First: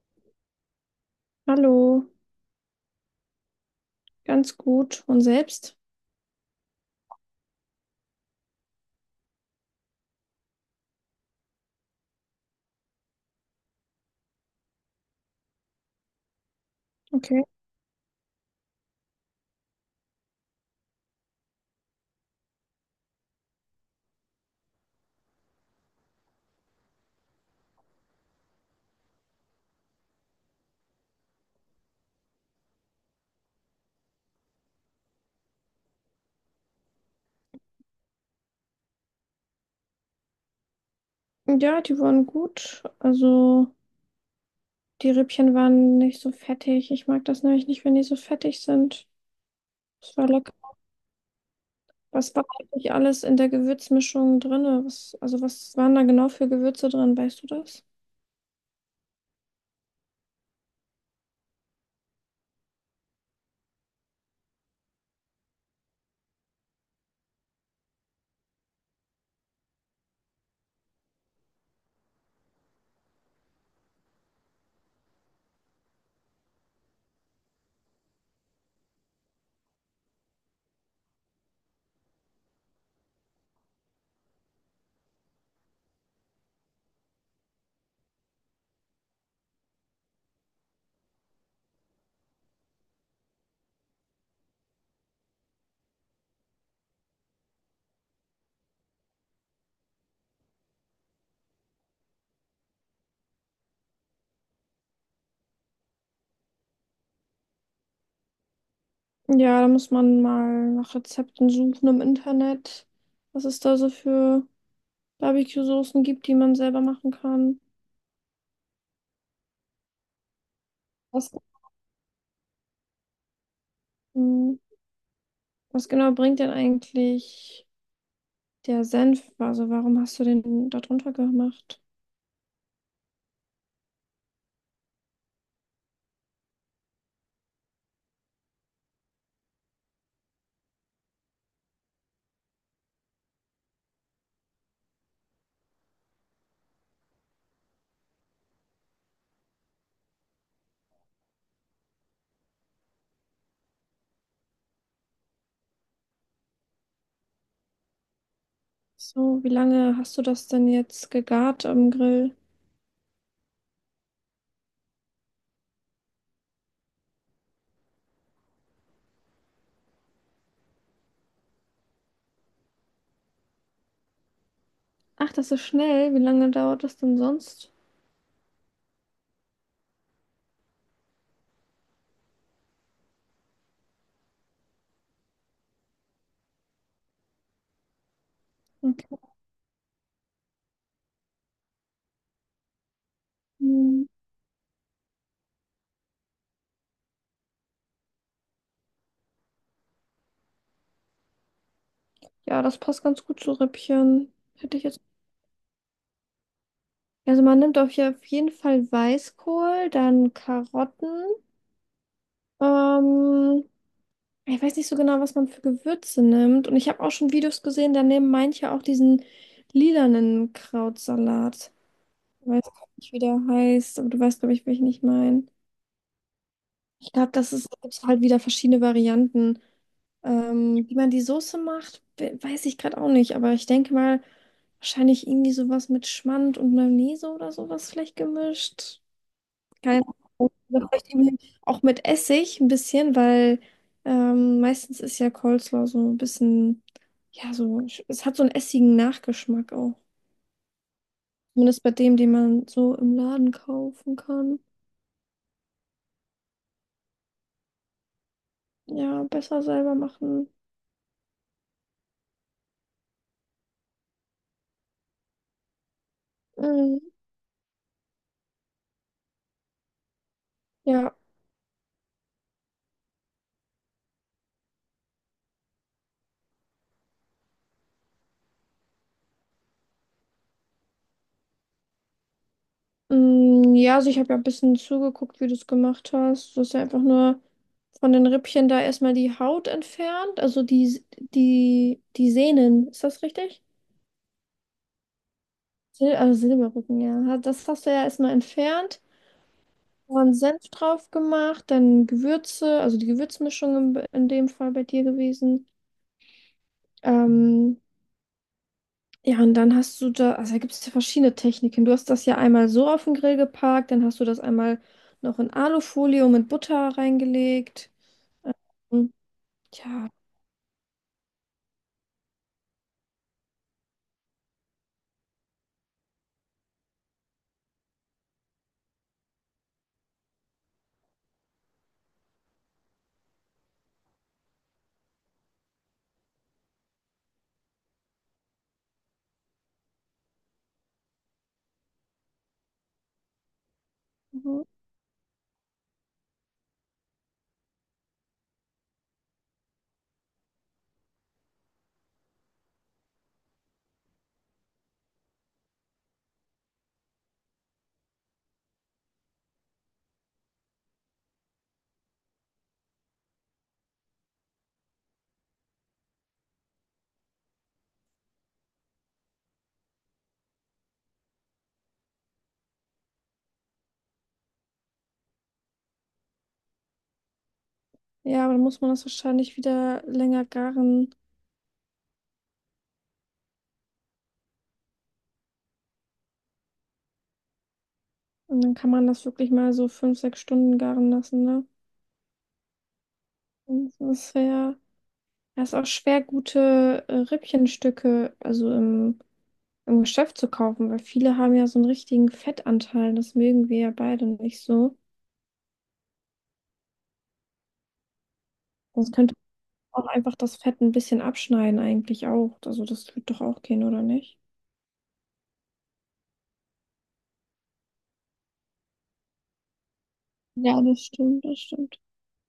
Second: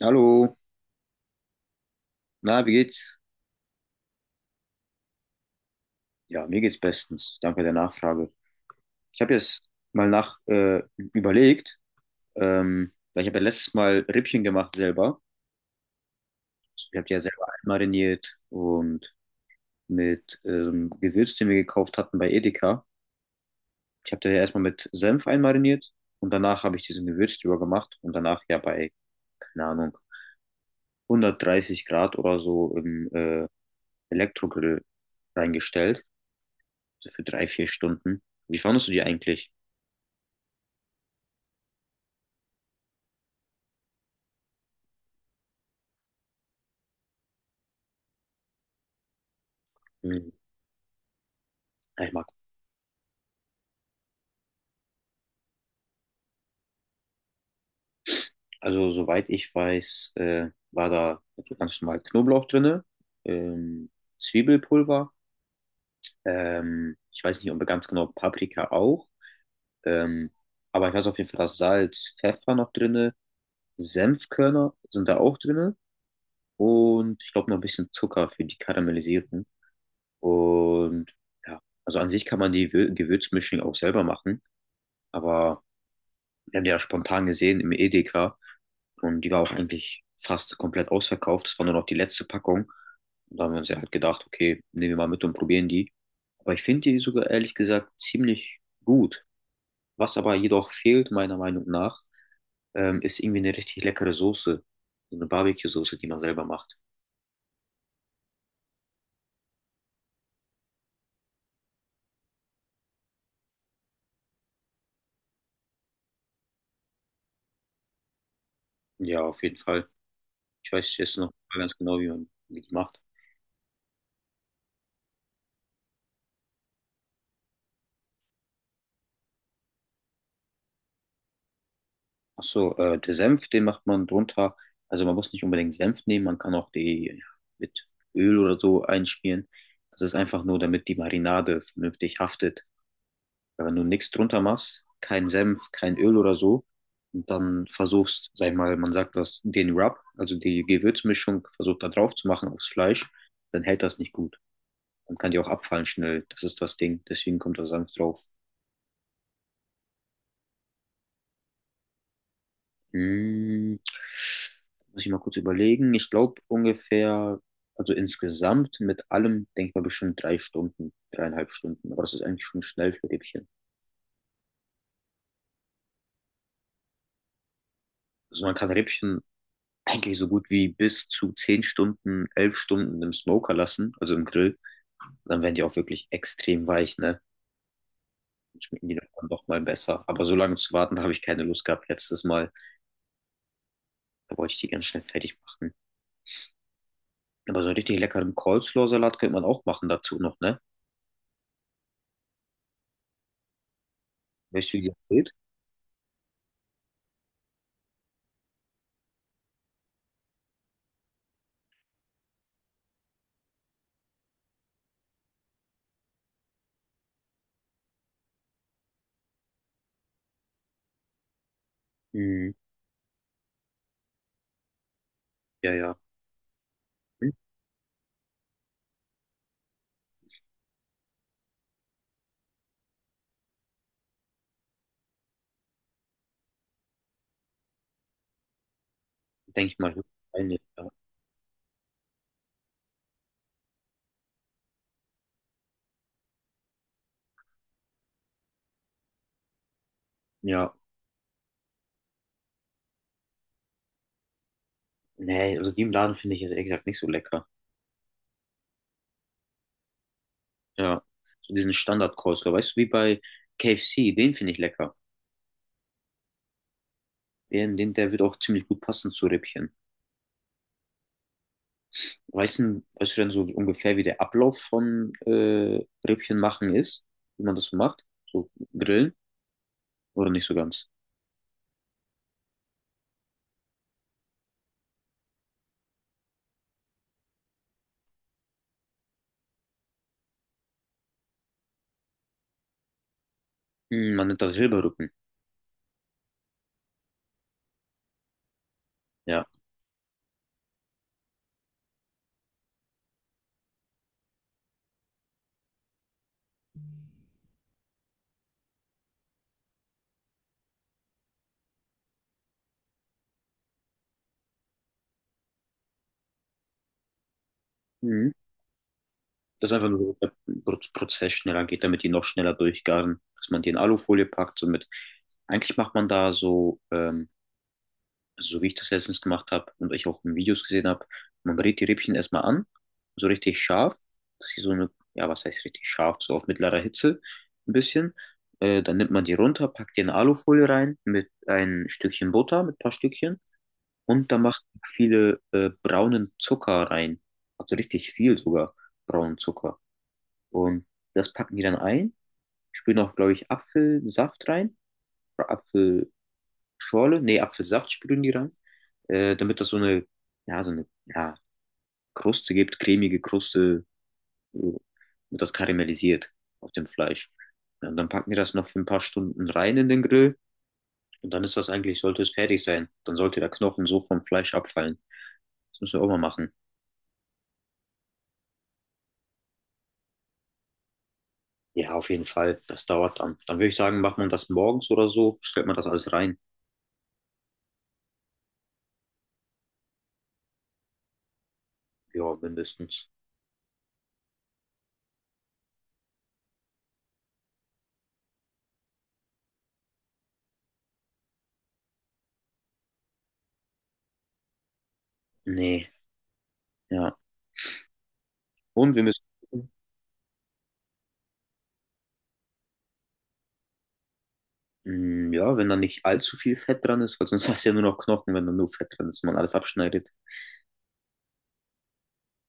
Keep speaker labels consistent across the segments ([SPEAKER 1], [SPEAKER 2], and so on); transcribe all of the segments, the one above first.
[SPEAKER 1] Hallo,
[SPEAKER 2] Hallo,
[SPEAKER 1] na, wie geht's?
[SPEAKER 2] ganz gut. Und selbst?
[SPEAKER 1] Ja, mir geht's bestens. Danke der Nachfrage. Ich habe jetzt mal nach überlegt, weil ich habe ja letztes Mal Rippchen gemacht selber. Ich habe die ja
[SPEAKER 2] Okay.
[SPEAKER 1] selber einmariniert und mit Gewürz, den wir gekauft hatten bei Edeka. Ich habe die ja erstmal mit Senf einmariniert und danach habe ich diesen Gewürz drüber gemacht und danach ja bei, keine Ahnung, 130 Grad oder so im Elektrogrill reingestellt. So für drei, vier Stunden. Wie fandest du die eigentlich?
[SPEAKER 2] Ja, die waren gut. Also die Rippchen waren nicht so fettig. Ich mag das nämlich nicht, wenn die so fettig sind. Es war lecker.
[SPEAKER 1] Ja, ich mag,
[SPEAKER 2] Was war eigentlich alles in der Gewürzmischung drin? Also was waren da genau für Gewürze drin? Weißt du das?
[SPEAKER 1] also soweit ich weiß, war da so ganz normal Knoblauch drinne, ähm, Zwiebelpulver, ich weiß nicht, ob ganz genau Paprika auch, ähm, aber ich weiß auf jeden Fall, dass Salz, Pfeffer noch drinne, Senfkörner sind da auch drinne und ich glaube noch ein bisschen Zucker für die Karamellisierung. Und ja, also an sich kann man die Gewürzmischung auch selber machen, aber wir haben die ja spontan gesehen im Edeka. Und die war auch eigentlich fast komplett ausverkauft. Das war nur noch die letzte Packung. Und da haben wir uns ja halt gedacht, okay, nehmen wir mal mit und probieren die. Aber ich finde die sogar ehrlich gesagt ziemlich gut. Was aber jedoch fehlt, meiner Meinung nach, ist irgendwie eine richtig leckere Soße. So eine Barbecue-Soße, die man selber macht.
[SPEAKER 2] Ja, da muss man mal nach Rezepten suchen im Internet, was es da so für Barbecue-Soßen gibt, die man selber machen kann.
[SPEAKER 1] Ja, auf jeden Fall. Ich weiß jetzt noch
[SPEAKER 2] Was,
[SPEAKER 1] nicht ganz genau, wie die macht.
[SPEAKER 2] hm, was genau bringt denn eigentlich der Senf, also warum hast du den da drunter gemacht?
[SPEAKER 1] Ach so, der Senf, den macht man drunter. Also man muss nicht unbedingt Senf nehmen, man kann auch die ja, mit Öl oder so einschmieren. Das ist einfach nur, damit die Marinade vernünftig haftet. Weil wenn du nichts drunter machst, kein Senf, kein Öl oder so, und dann versuchst, sag ich mal, man sagt das, den Rub, also die Gewürzmischung, versucht da drauf zu machen aufs Fleisch, dann hält das nicht gut. Dann kann die auch abfallen schnell. Das ist das Ding. Deswegen kommt da Senf drauf.
[SPEAKER 2] So, wie lange hast du das denn jetzt gegart am Grill?
[SPEAKER 1] Hm, muss ich mal kurz überlegen. Ich glaube ungefähr, also insgesamt mit allem, denke ich mal, bestimmt drei Stunden, dreieinhalb Stunden. Aber das ist eigentlich schon schnell für Rippchen.
[SPEAKER 2] Ach, das ist schnell. Wie lange dauert das denn sonst?
[SPEAKER 1] Also man kann Rippchen eigentlich so gut wie bis zu 10 Stunden, 11 Stunden im Smoker lassen, also im Grill. Dann werden die auch wirklich extrem weich, ne? Dann schmecken die
[SPEAKER 2] Okay.
[SPEAKER 1] dann doch mal besser. Aber so lange zu warten, da habe ich keine Lust gehabt letztes Mal.
[SPEAKER 2] Hm,
[SPEAKER 1] Da wollte ich die ganz schnell fertig machen. Aber so einen richtig leckeren Coleslaw-Salat könnte man auch machen dazu noch, ne?
[SPEAKER 2] Ja, das passt ganz gut zu Rippchen.
[SPEAKER 1] Weißt
[SPEAKER 2] Hätte
[SPEAKER 1] du,
[SPEAKER 2] ich
[SPEAKER 1] wie das
[SPEAKER 2] jetzt.
[SPEAKER 1] geht?
[SPEAKER 2] Also man nimmt auf jeden Fall Weißkohl, dann Karotten. Ähm, ich weiß nicht so genau, was man für Gewürze nimmt. Und ich habe auch schon Videos gesehen, da nehmen manche auch diesen lilanen Krautsalat. Ich weiß gar nicht, wie der heißt, aber du weißt, glaube ich, welchen ich meine.
[SPEAKER 1] Ja, ja.
[SPEAKER 2] Ich
[SPEAKER 1] Hm?
[SPEAKER 2] glaube, das ist, gibt's halt wieder verschiedene Varianten. Wie man die Soße macht, weiß ich gerade auch nicht, aber ich denke mal, wahrscheinlich irgendwie sowas mit Schmand und Mayonnaise oder sowas vielleicht gemischt.
[SPEAKER 1] Denke ich mal,
[SPEAKER 2] Keine Ahnung.
[SPEAKER 1] höchstwahrscheinlich, ja.
[SPEAKER 2] Oder vielleicht irgendwie auch mit Essig ein bisschen, weil meistens ist ja Coleslaw so ein bisschen, ja, so, es hat so einen essigen Nachgeschmack auch.
[SPEAKER 1] Ja,
[SPEAKER 2] Zumindest bei dem, den man so im Laden kaufen kann.
[SPEAKER 1] nee, also die im Laden finde ich jetzt ehrlich gesagt nicht so lecker.
[SPEAKER 2] Ja, besser selber machen.
[SPEAKER 1] Ja, so diesen Standard-Coleslaw, weißt du, wie bei KFC, den finde ich lecker.
[SPEAKER 2] Mhm.
[SPEAKER 1] Der wird auch ziemlich gut passen zu Rippchen.
[SPEAKER 2] Ja,
[SPEAKER 1] Weißt du denn so ungefähr, wie der Ablauf von Rippchen machen ist? Wie man das so macht? So grillen? Oder nicht so ganz?
[SPEAKER 2] ja, also ich habe ja ein bisschen zugeguckt, wie du es gemacht hast. Du hast ja einfach nur von den Rippchen da erstmal die Haut entfernt, also die Sehnen. Ist das richtig?
[SPEAKER 1] Hm, man nennt das Silberrücken.
[SPEAKER 2] Sil also Silberrücken, ja. Das hast du ja erstmal entfernt,
[SPEAKER 1] Ja.
[SPEAKER 2] dann Senf drauf gemacht, dann Gewürze, also die Gewürzmischung in dem Fall bei dir gewesen. Ähm, Ja, und dann hast du da, also da gibt es ja verschiedene Techniken. Du hast das ja einmal so auf den Grill geparkt, dann hast du das einmal noch in Alufolie und mit Butter reingelegt.
[SPEAKER 1] Mhm.
[SPEAKER 2] Und
[SPEAKER 1] Dass einfach
[SPEAKER 2] ja,
[SPEAKER 1] nur damit der Prozess schneller geht, damit die noch schneller durchgaren, dass man die in Alufolie packt. So mit, eigentlich macht man da so, so wie ich das letztens gemacht habe und ich auch in Videos gesehen habe, man brät die Rippchen erstmal an, so richtig scharf, dass sie so eine, ja, was heißt richtig scharf, so auf mittlerer Hitze ein bisschen. Dann nimmt man die runter, packt die in Alufolie rein mit ein Stückchen Butter, mit ein paar Stückchen und da macht
[SPEAKER 2] mhm.
[SPEAKER 1] man viele braunen Zucker rein. Also richtig viel sogar braunen Zucker. Und das packen die dann ein, spülen auch, glaube ich, Apfelsaft rein, oder Apfelschorle, nee, Apfelsaft spülen die rein, damit das so eine, ja, Kruste gibt, cremige Kruste, so, und das karamellisiert auf dem Fleisch. Ja, und dann packen die das noch für ein paar Stunden rein in den Grill und dann ist das eigentlich, sollte es fertig sein. Dann sollte der Knochen so vom Fleisch abfallen. Das müssen wir auch mal machen.
[SPEAKER 2] Ja, aber dann muss man das wahrscheinlich wieder länger garen.
[SPEAKER 1] Ja, auf jeden Fall, das dauert dann. Dann würde ich sagen, macht man das morgens oder so, stellt man das alles rein.
[SPEAKER 2] Und dann kann man das wirklich mal so 5, 6 Stunden garen lassen, ne?
[SPEAKER 1] Ja, mindestens.
[SPEAKER 2] Und das ist ja, das ist auch schwer, gute Rippchenstücke, also im Geschäft zu kaufen, weil viele haben ja so einen richtigen Fettanteil. Das mögen wir ja beide nicht so.
[SPEAKER 1] Nee, ja. Und wir
[SPEAKER 2] Sonst
[SPEAKER 1] müssen,
[SPEAKER 2] könnte
[SPEAKER 1] gucken,
[SPEAKER 2] auch einfach das Fett ein bisschen abschneiden eigentlich auch. Also das wird doch auch gehen, oder nicht?
[SPEAKER 1] mm, ja, wenn da nicht allzu viel Fett dran ist, weil sonst hast du ja nur noch Knochen, wenn da nur Fett dran ist und man alles abschneidet.
[SPEAKER 2] Ja, das stimmt, das stimmt.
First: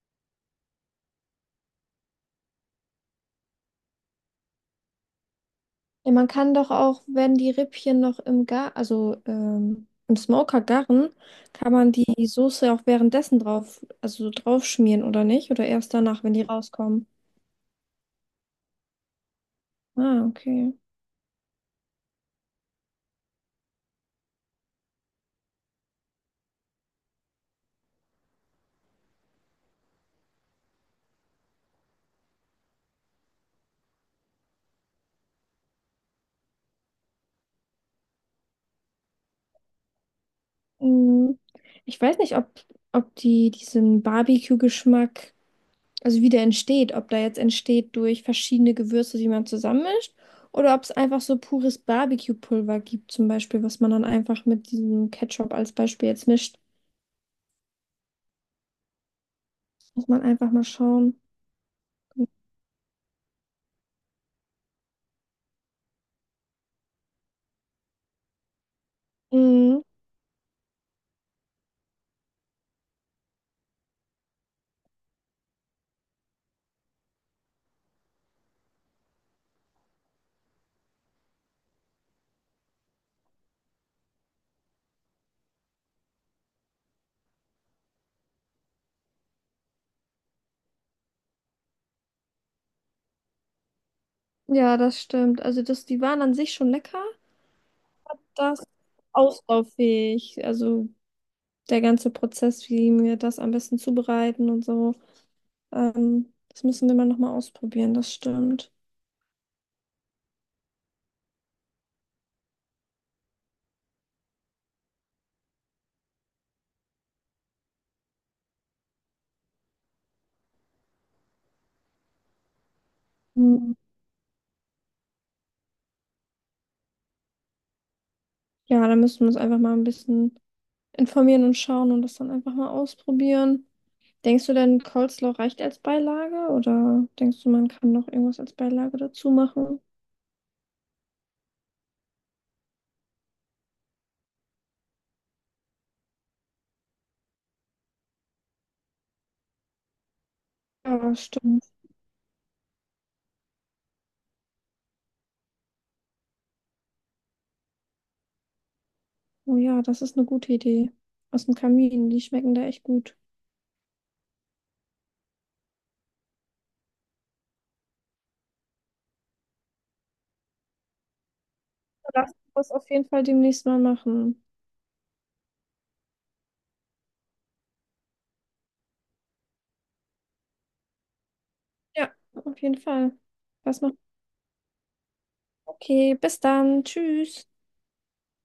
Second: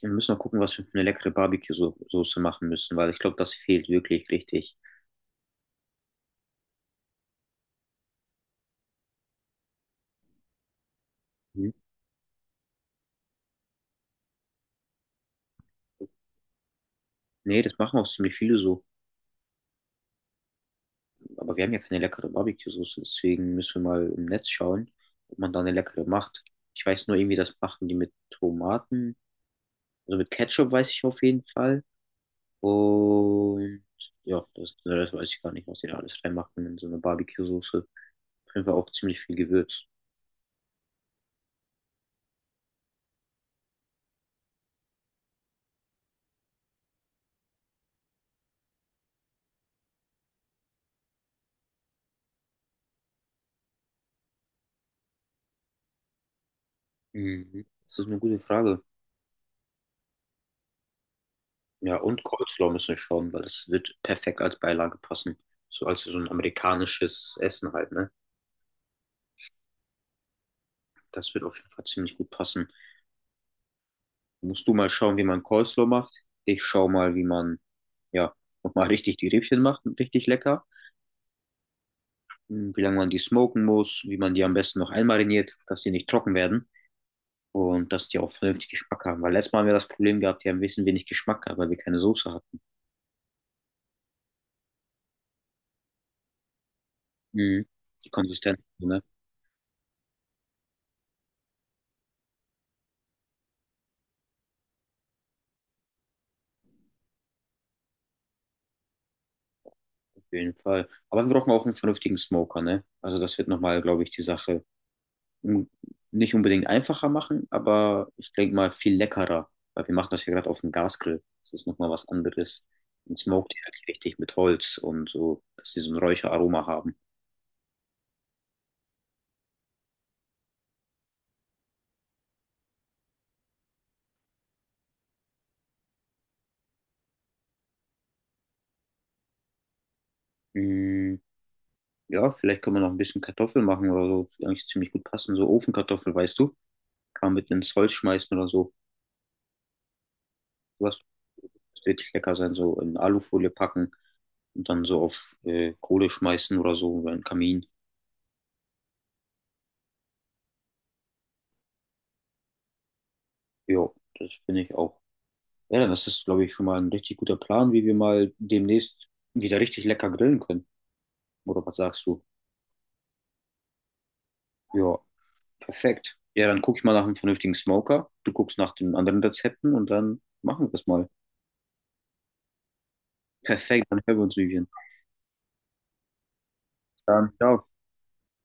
[SPEAKER 1] Wir müssen noch gucken, was wir für eine leckere Barbecue-Soße machen müssen, weil ich glaube, das fehlt wirklich richtig.
[SPEAKER 2] Ja, man kann doch auch, wenn die Rippchen noch im Gar, also im Smoker garen,
[SPEAKER 1] Mhm.
[SPEAKER 2] kann man die Soße auch währenddessen drauf, also so drauf schmieren, oder nicht? Oder erst danach, wenn die rauskommen.
[SPEAKER 1] Nee, das machen auch ziemlich viele so.
[SPEAKER 2] Ah, okay.
[SPEAKER 1] Aber wir haben ja keine leckere Barbecue-Soße, deswegen müssen wir mal im Netz schauen, ob man da eine leckere macht. Ich weiß nur irgendwie, das machen die mit Tomaten. Also mit Ketchup weiß ich auf jeden Fall. Und ja, das weiß ich gar nicht, was die da alles reinmachen in so eine Barbecue-Soße. Auf jeden Fall auch ziemlich viel Gewürz.
[SPEAKER 2] Mm. Ich weiß nicht, ob die diesen Barbecue-Geschmack, also wie der entsteht, ob der jetzt entsteht durch verschiedene Gewürze, die man zusammenmischt, oder ob es einfach so pures Barbecue-Pulver gibt, zum Beispiel, was man dann einfach mit diesem Ketchup als Beispiel jetzt mischt.
[SPEAKER 1] Mhm. Das ist eine gute Frage.
[SPEAKER 2] Muss man einfach mal schauen.
[SPEAKER 1] Ja, und Coleslaw müssen wir schauen, weil das wird perfekt als Beilage passen. So als so ein amerikanisches Essen halt, ne?
[SPEAKER 2] Mhm.
[SPEAKER 1] Das wird auf jeden Fall ziemlich gut passen. Musst du mal schauen, wie man Coleslaw macht. Ich schau mal, wie man, ja, nochmal richtig die Rippchen macht, richtig lecker. Hm, wie lange man die smoken muss, wie man die am besten noch einmariniert, dass die nicht trocken werden und dass die auch vernünftig Geschmack haben. Weil letztes Mal haben wir das Problem gehabt, die haben ein bisschen wenig Geschmack gehabt, weil wir keine Soße hatten.
[SPEAKER 2] Ja, das stimmt. Also das, die waren an sich schon lecker.
[SPEAKER 1] Mhm. Die Konsistenz,
[SPEAKER 2] Das
[SPEAKER 1] ne?
[SPEAKER 2] auslauffähig. Also der ganze Prozess, wie wir das am besten zubereiten und so. Das müssen wir mal nochmal ausprobieren, das stimmt.
[SPEAKER 1] Auf jeden Fall. Aber wir brauchen auch einen vernünftigen Smoker, ne? Also das wird nochmal, glaube ich, die Sache un- nicht unbedingt einfacher machen, aber ich denke mal viel leckerer, weil wir machen das ja gerade auf dem Gasgrill. Das ist nochmal was anderes. Und smoked die halt
[SPEAKER 2] Mhm.
[SPEAKER 1] richtig mit Holz und so, dass sie so ein Räucheraroma haben.
[SPEAKER 2] Ja, da müssen wir uns einfach mal ein bisschen informieren und schauen und das dann einfach mal ausprobieren. Denkst du denn, Coleslaw reicht als Beilage oder denkst du, man kann noch irgendwas als Beilage dazu machen?
[SPEAKER 1] Mm, ja, vielleicht können wir noch ein bisschen Kartoffeln machen oder so. Die eigentlich ziemlich gut passen. So Ofenkartoffel, weißt du? Kann man mit ins Holz schmeißen oder so. Was
[SPEAKER 2] Ja, stimmt.
[SPEAKER 1] wird richtig lecker sein, so in Alufolie packen und dann so auf Kohle schmeißen oder so oder einen Kamin.
[SPEAKER 2] Oh ja, das ist eine gute Idee. Aus dem Kamin, die schmecken da echt gut.
[SPEAKER 1] Ja, das finde ich auch. Ja, das ist, glaube ich, schon mal ein richtig guter Plan, wie wir mal demnächst wieder richtig lecker grillen können. Oder was sagst du?
[SPEAKER 2] Lass uns das auf jeden Fall demnächst mal machen.
[SPEAKER 1] Ja, perfekt. Ja, dann gucke ich mal nach einem vernünftigen Smoker. Du guckst nach den anderen Rezepten und dann machen wir das mal.
[SPEAKER 2] Ja, auf jeden Fall. Was
[SPEAKER 1] Perfekt,
[SPEAKER 2] noch?
[SPEAKER 1] dann hören wir uns, Vivian.
[SPEAKER 2] Okay, bis dann.
[SPEAKER 1] Bis dann,
[SPEAKER 2] Tschüss.
[SPEAKER 1] ciao.